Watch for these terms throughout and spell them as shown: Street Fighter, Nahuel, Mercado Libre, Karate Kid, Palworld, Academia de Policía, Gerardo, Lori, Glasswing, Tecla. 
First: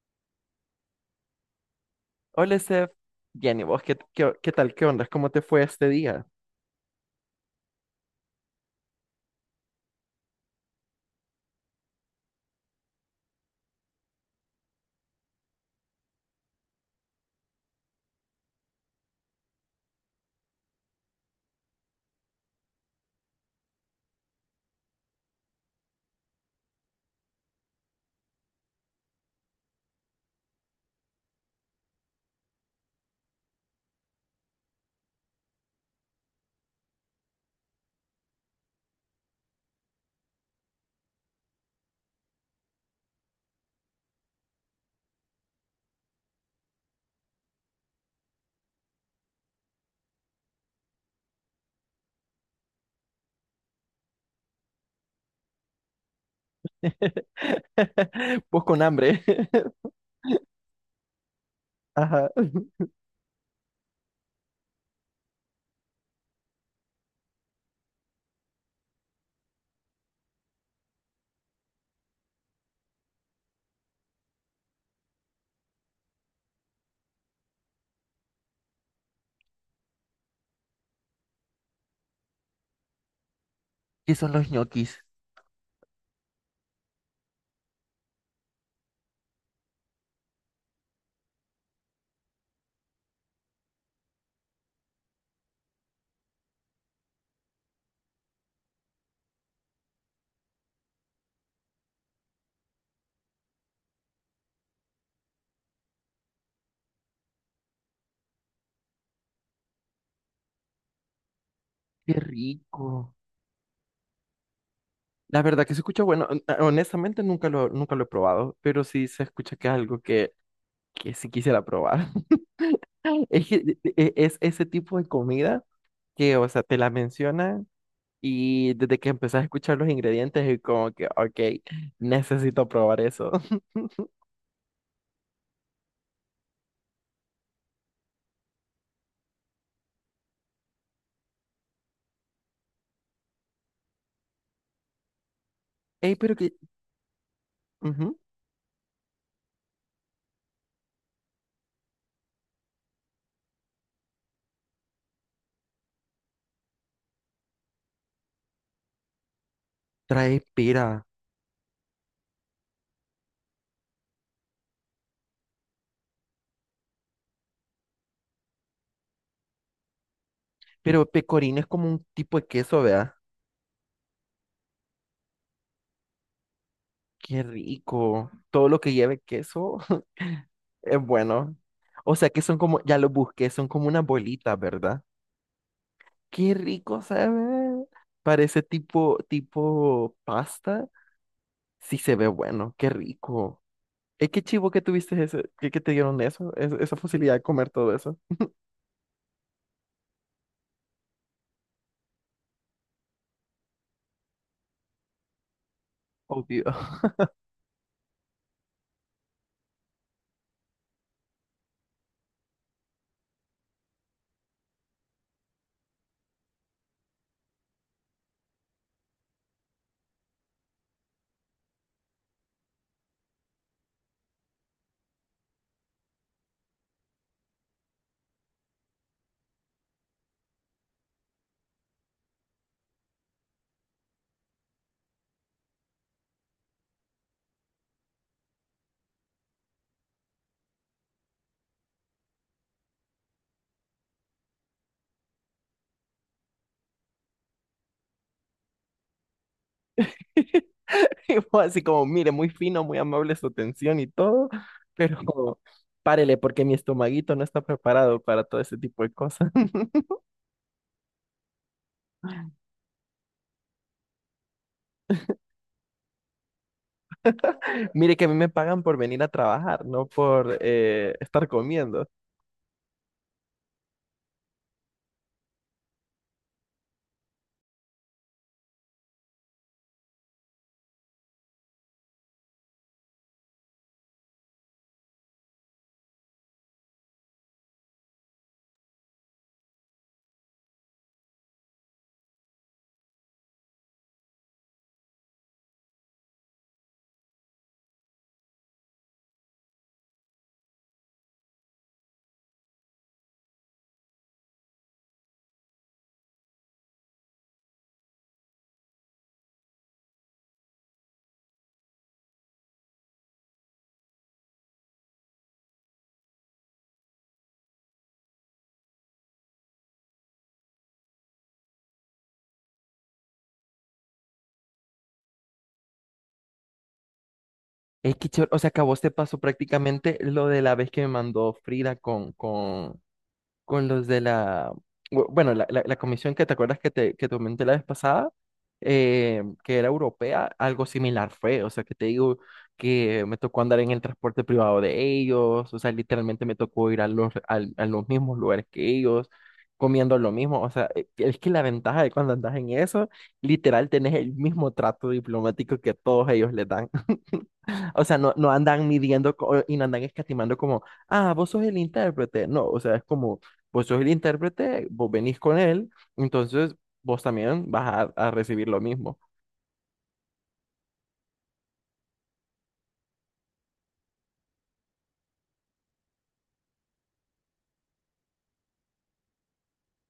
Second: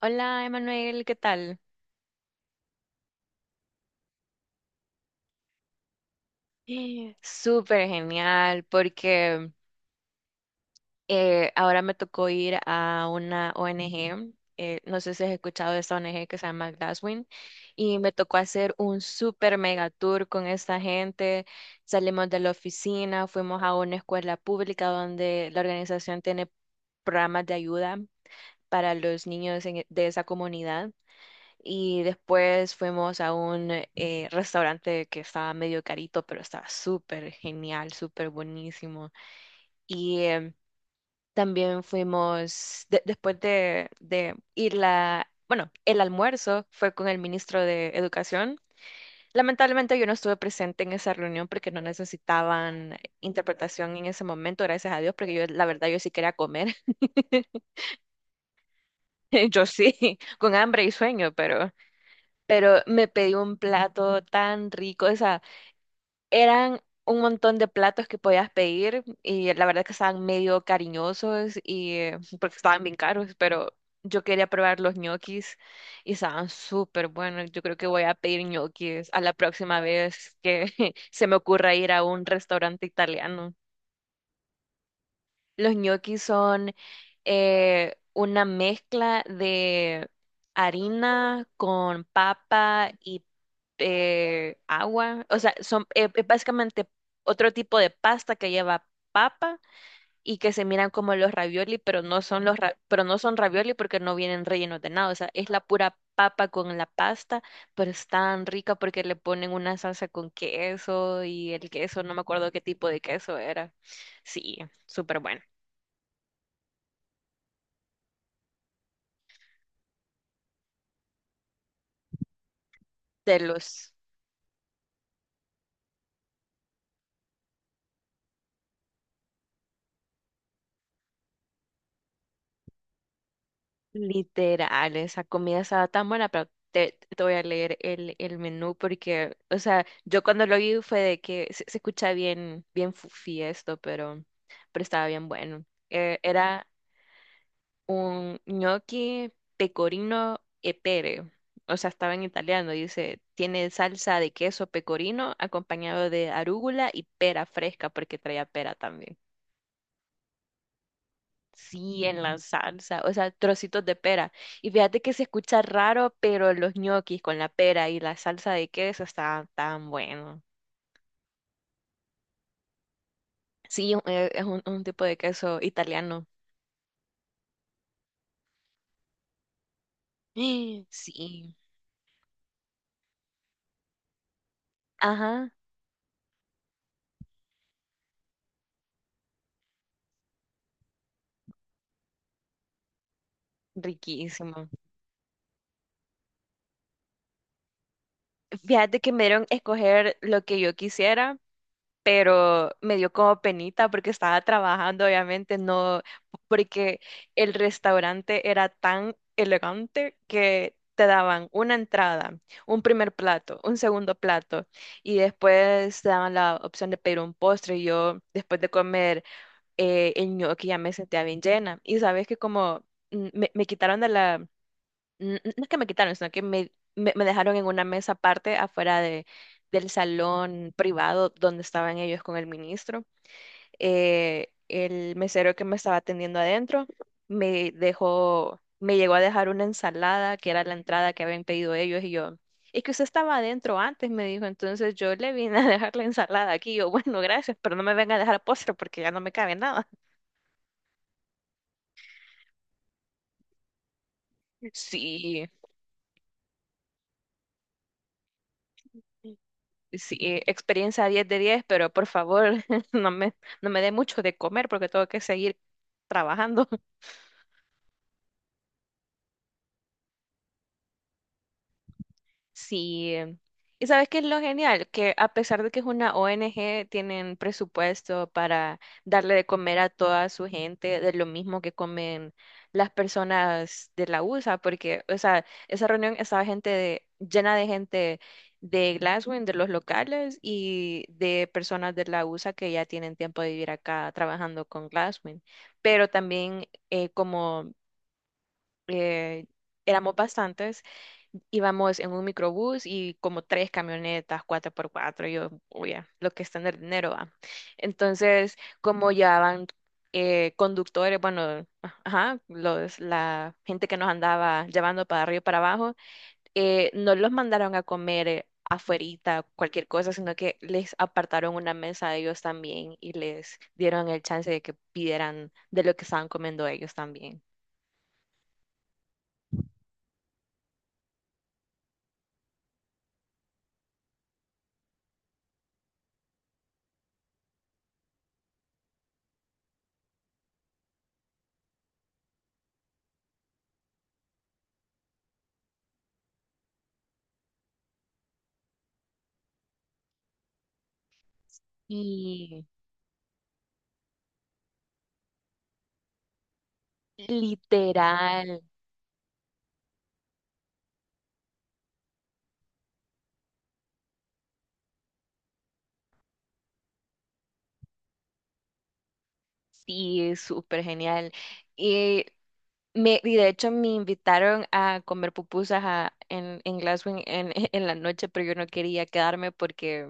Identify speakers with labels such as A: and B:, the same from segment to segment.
A: Hola, Emanuel, ¿qué tal?
B: Hola, Sef. Bien, ¿y vos qué tal? ¿Qué onda? ¿Cómo te fue este día?
A: Súper genial, porque ahora me tocó ir a una ONG. No sé si has escuchado de esta ONG que se llama Glasswing, y me tocó hacer un súper mega tour con esta gente. Salimos de la oficina, fuimos a una escuela pública donde la organización tiene programas de ayuda para los niños de esa comunidad. Y después fuimos a un restaurante que estaba medio carito, pero estaba súper genial, súper buenísimo. Y también fuimos, después de ir bueno, el almuerzo fue con el ministro de Educación. Lamentablemente yo no estuve presente en esa reunión porque no necesitaban interpretación en ese momento, gracias a Dios, porque yo, la verdad, yo sí quería comer.
B: Vos con hambre.
A: Yo sí, con hambre y sueño, pero...
B: Ajá.
A: pero me pedí un plato tan rico, o sea, eran un montón de platos que podías pedir y la verdad que estaban medio cariñosos y porque estaban bien caros, pero yo quería probar los ñoquis y estaban súper buenos. Yo creo que voy a pedir ñoquis a la próxima vez que se me ocurra ir a un restaurante italiano.
B: ¿Qué son los ñoquis?
A: Los ñoquis son una mezcla de harina con papa y agua. O sea, son básicamente otro tipo de pasta que lleva papa y que se miran como los ravioli, pero no son ravioli porque no vienen rellenos de nada. O sea, es la pura papa con la pasta, pero es tan rica porque le ponen una salsa con queso y el queso, no
B: Qué
A: me acuerdo qué tipo de
B: rico.
A: queso era. Sí, súper bueno.
B: La verdad que se escucha bueno. Honestamente, nunca lo he probado, pero sí se escucha que es algo que sí quisiera probar.
A: de
B: Es que
A: los
B: es ese tipo de comida que, o sea, te la mencionan y desde que empezás a escuchar los ingredientes es como que, ok, necesito probar eso.
A: Literales. Esa comida estaba tan buena, pero te voy a leer el menú porque, o sea, yo cuando lo vi fue de que se escucha bien, bien fufi esto, pero estaba bien bueno.
B: Ey, pero que
A: Era
B: ujú,
A: un gnocchi pecorino e pere. O sea, estaba en italiano, dice, tiene salsa de queso pecorino acompañado de arúgula y pera fresca, porque traía pera también.
B: trae pera.
A: Sí, en la salsa, o sea, trocitos de pera. Y fíjate que se escucha raro, pero los ñoquis con la pera y la salsa de queso está tan bueno.
B: Pero pecorino es como un tipo de queso, ¿verdad?
A: Sí, es un tipo de queso italiano.
B: Qué rico. Todo lo que lleve queso es
A: Sí,
B: bueno. O sea que son como, ya lo busqué, son como una bolita, ¿verdad?
A: ajá,
B: Qué rico se ve. Parece tipo pasta. Sí se ve bueno, qué rico. Es qué
A: riquísimo.
B: chivo que tuviste que te dieron eso, esa facilidad de comer todo eso.
A: Fíjate que me dieron escoger lo que yo quisiera, pero me dio como penita porque estaba trabajando, obviamente, no,
B: Obvio.
A: porque el restaurante era tan elegante que te daban una entrada, un primer plato, un segundo plato, y después te daban la opción de pedir un postre. Y yo, después de comer el ñoqui, ya me sentía bien llena. Y sabes que como me quitaron de la no es que me quitaron, sino que me dejaron en una mesa aparte afuera de, del salón privado donde estaban ellos con el ministro. El mesero que me estaba atendiendo adentro me dejó, me llegó a dejar una ensalada que era la entrada que habían pedido ellos y yo. Es que usted estaba adentro antes, me dijo, entonces yo le vine a dejar la ensalada aquí. Yo, bueno, gracias, pero no me venga a dejar postre porque ya no me cabe nada.
B: Y vos así como, mire, muy fino, muy amable su atención y todo,
A: Sí.
B: pero párele porque mi estomaguito no está preparado para todo ese tipo de cosas.
A: Sí, experiencia 10 de 10, pero por favor, no me, no me dé mucho de comer porque tengo que seguir trabajando.
B: Mire que a mí me pagan por venir a trabajar, no por estar comiendo.
A: Sí. ¿Y sabes qué es lo genial? Que a pesar de que es una ONG, tienen presupuesto para darle de comer a toda su gente de lo mismo que comen las personas de la USA, porque, o sea, esa reunión estaba gente de- llena de gente de Glasgow, de los locales y de personas de la USA que ya tienen tiempo de vivir acá trabajando con Glasgow. Pero también como eh, éramos bastantes, íbamos en un microbús y como tres camionetas, cuatro por cuatro, yo, oye, lo que es tener dinero, va. Entonces, como llevaban conductores, bueno, ajá, la gente que nos andaba llevando para arriba y para abajo, no los mandaron a comer afuerita, cualquier cosa, sino que les apartaron una mesa a ellos también y les dieron el chance de que pidieran de lo que estaban comiendo ellos también.
B: Es que, chévere, o sea, que a vos te pasó prácticamente lo de la vez que me mandó Frida con los bueno, la comisión que te acuerdas que que te comenté la vez pasada, que era europea, algo similar fue, o sea, que te digo que me tocó andar en el transporte privado de ellos, o sea, literalmente me tocó ir a a los mismos lugares que ellos, comiendo lo mismo, o sea, es que la ventaja de cuando andas
A: Y
B: en eso, literal, tenés el mismo trato diplomático que a todos ellos le dan. O sea, no
A: literal.
B: andan midiendo y no andan escatimando como, ah, vos sos el intérprete. No, o sea, es como, vos sos el intérprete, vos venís con él, entonces vos también vas a recibir lo mismo.
A: Sí, súper genial. Y, y de hecho me invitaron a comer pupusas en Glasgow en la noche, pero yo no quería quedarme porque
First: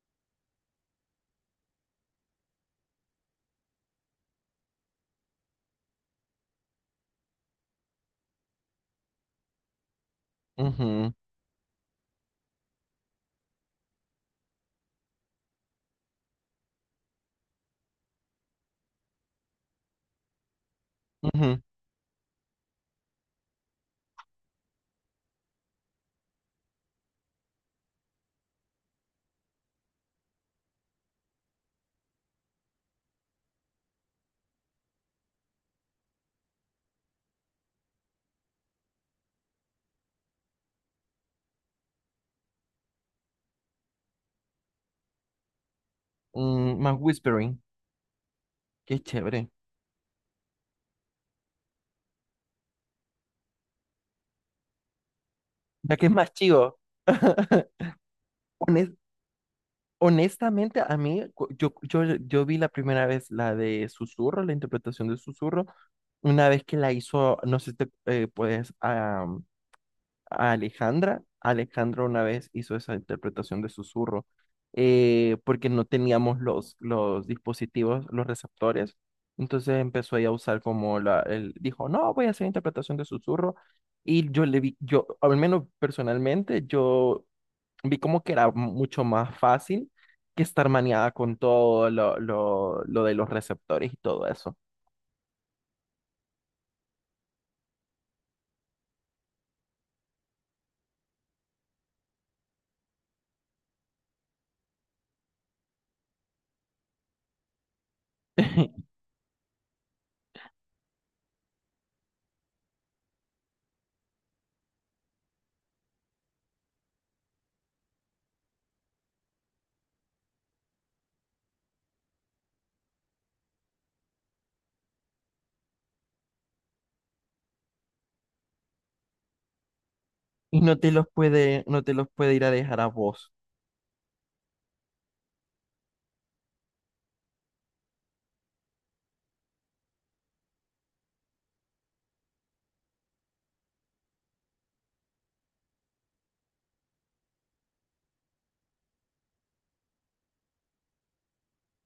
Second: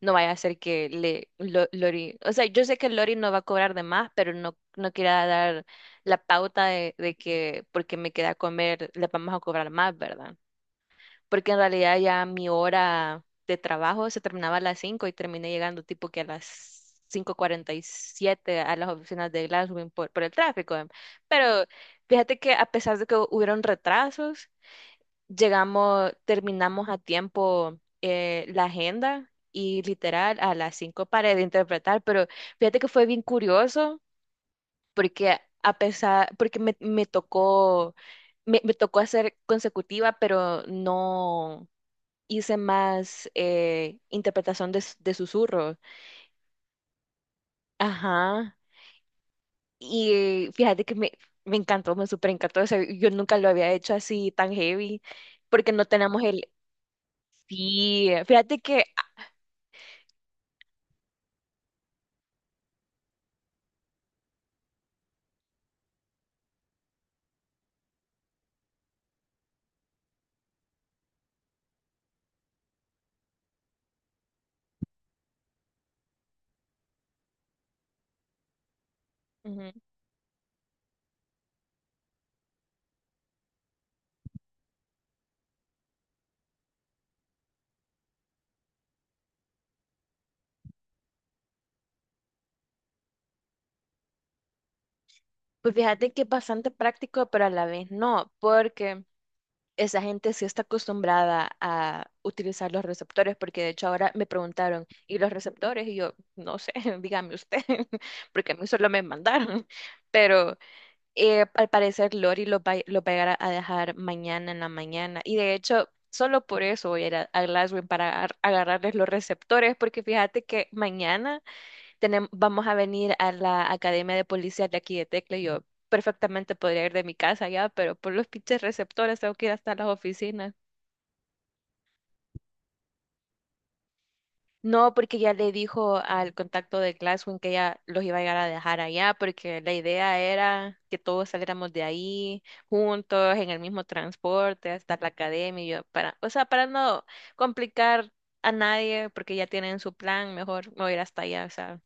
A: no vaya a ser Lori, o sea, yo sé que Lori no va a cobrar de más, pero no, no quería dar la pauta de que porque me queda a comer le vamos a cobrar más, ¿verdad?
B: Ujú,
A: Porque en realidad ya mi hora de trabajo se terminaba a las 5 y terminé llegando tipo que a las 5:47 a las oficinas de Glasgow por el tráfico.
B: ujú,
A: Pero fíjate que a pesar de que hubieron retrasos, llegamos, terminamos a tiempo la agenda y literal a las 5 paré de interpretar, pero fíjate que fue bien curioso porque me tocó hacer consecutiva, pero no, hice más interpretación de susurros.
B: mm, más whispering,
A: Ajá.
B: qué chévere.
A: Y fíjate que me encantó, me súper encantó. O sea, yo nunca lo había hecho así tan heavy, porque no
B: Ya que es
A: tenemos
B: más
A: el.
B: chivo.
A: Sí, fíjate que.
B: Hones- honestamente, a mí, yo vi la primera vez la de Susurro, la interpretación de Susurro, una vez que la hizo, no sé si te puedes Alejandra. Alejandra una vez hizo esa interpretación de susurro porque no teníamos los dispositivos, los receptores.
A: Ujú,
B: Entonces empezó ella a usar como dijo, no, voy a hacer interpretación de susurro. Y yo le vi, yo, al menos personalmente, yo vi como que era mucho más fácil que estar maniada con todo lo de los receptores y todo eso.
A: pues fíjate que es bastante práctico, pero a la vez no, porque esa gente sí está acostumbrada a utilizar los receptores, porque de hecho ahora me preguntaron, ¿y los receptores? Y yo, no sé, dígame usted, porque a mí solo me mandaron, pero. Al parecer Lori lo va a llegar a dejar mañana en la mañana. Y de hecho, solo por eso voy a ir a Glasgow para agarrarles los receptores, porque fíjate que mañana vamos a venir a la Academia de Policía de aquí de Tecla, y yo perfectamente podría ir de mi casa ya, pero por los pinches receptores tengo que ir hasta las oficinas.
B: Y no te los puede, no te los puede ir a dejar a vos.
A: No, porque ya le dijo al contacto de Glasswing que ella los iba a llegar a dejar allá, porque la idea era que todos saliéramos de ahí juntos, en el mismo transporte, hasta la academia, y yo para, o sea, para no complicar a nadie, porque ya tienen su plan, mejor me voy a ir hasta allá, o sea,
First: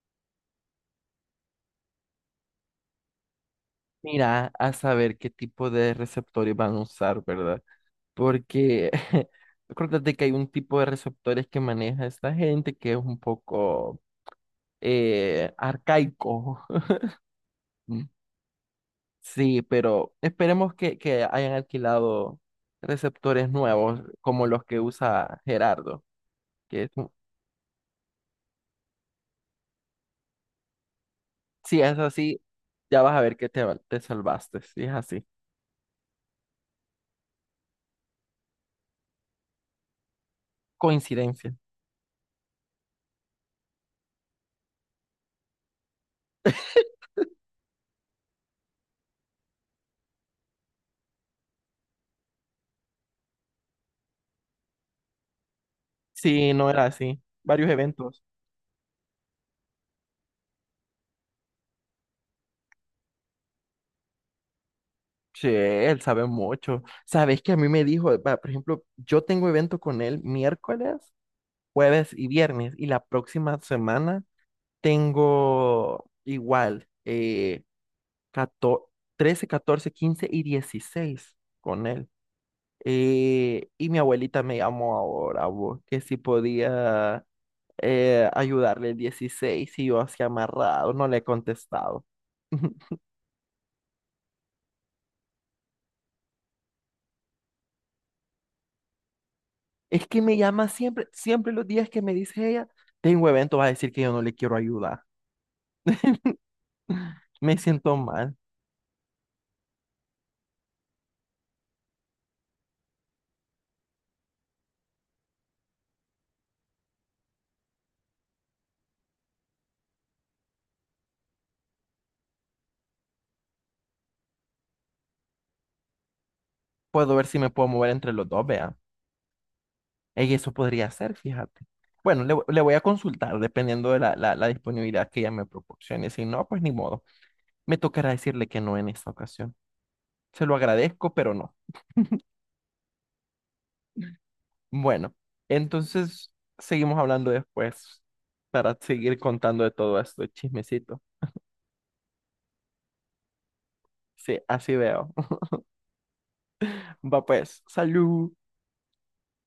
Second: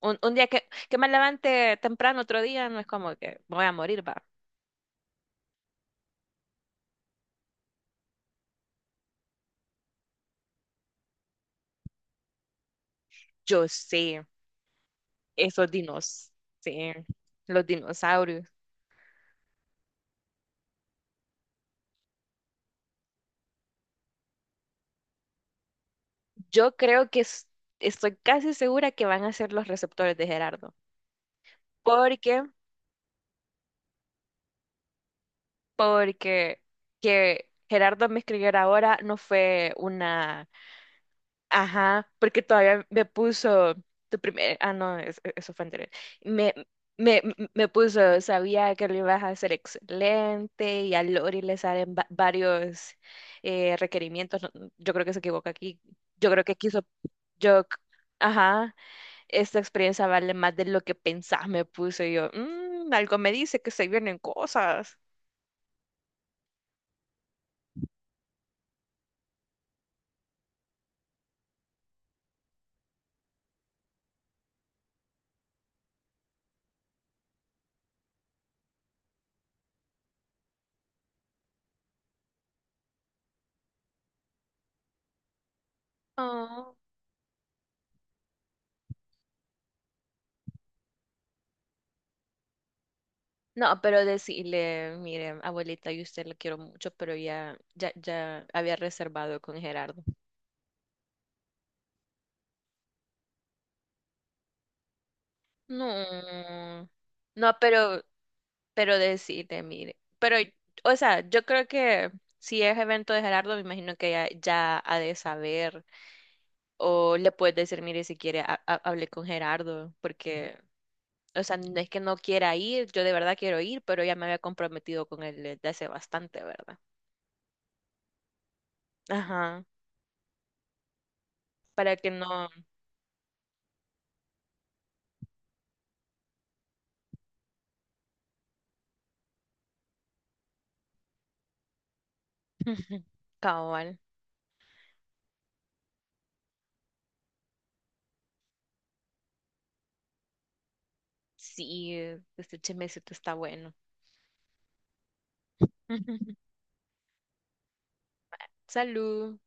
A: un día que me levante temprano, otro día, no es como que me voy a morir, va.
B: Mira, a saber qué tipo de receptores van a usar, ¿verdad? Porque acuérdate que hay un tipo de receptores que maneja esta gente que es un
A: Yo
B: poco
A: sé, esos dinos,
B: arcaico.
A: sí, los
B: Mm.
A: dinosaurios.
B: Sí, pero esperemos que hayan alquilado receptores nuevos como los que usa Gerardo.
A: Yo
B: Que es
A: creo
B: un-
A: que estoy casi segura que van a ser los receptores de Gerardo.
B: si es
A: ¿Por
B: así,
A: qué?
B: ya vas a ver que te salvaste, si es así.
A: Porque que Gerardo me escribiera ahora no fue una.
B: Coincidencia.
A: Ajá, porque todavía me puso tu primer. Ah, no, eso fue anterior. Me, me, me puso, sabía que lo ibas a hacer excelente y a Lori le salen varios requerimientos. No, yo creo que se equivoca aquí. Yo creo
B: Sí,
A: que
B: no era
A: quiso.
B: así.
A: Yo.
B: Varios eventos.
A: Ajá. Esta experiencia vale más de lo que pensás, me puse yo. "Mm, algo me dice que se vienen cosas.
B: Sí, él sabe mucho. Sabes que a mí me dijo, va, por ejemplo, yo tengo evento con él miércoles, jueves y viernes, y la próxima semana tengo igual eh, 14 13, 14, 15 y 16 con él. Y mi abuelita me llamó ahora, vos, que si
A: Oh.
B: podía ayudarle el 16 y yo así amarrado, no le he contestado.
A: No, pero decirle, mire, abuelita, yo a usted la quiero mucho, pero ya, ya, ya había reservado con Gerardo.
B: Es que me llama siempre, siempre los días que me dice ella, tengo evento, va a decir que yo no le quiero ayudar.
A: No, no,
B: Me siento
A: pero,
B: mal.
A: pero decirle, mire, pero, o sea, yo creo que si es evento de Gerardo, me imagino que ya, ya ha de saber. O le puedes decir, mire, si quiere, hablé con Gerardo, porque, o sea, no es que no quiera ir, yo de verdad quiero ir, pero ya me había comprometido con él desde hace bastante, ¿verdad?
B: Puedo ver si me puedo mover entre los dos, vea.
A: Ajá,
B: Ey, eso podría ser, fíjate.
A: para que
B: Bueno,
A: no.
B: le voy a consultar dependiendo de la disponibilidad que ella me proporcione. Si no, pues ni modo. Me tocará decirle que no en esta ocasión. Se lo agradezco, pero no.
A: Cabal,
B: Bueno, entonces seguimos hablando después para seguir contando de todo esto, chismecito.
A: sí, este chismecito está bueno.
B: Sí, así veo. Va pues, salud.
A: Salud.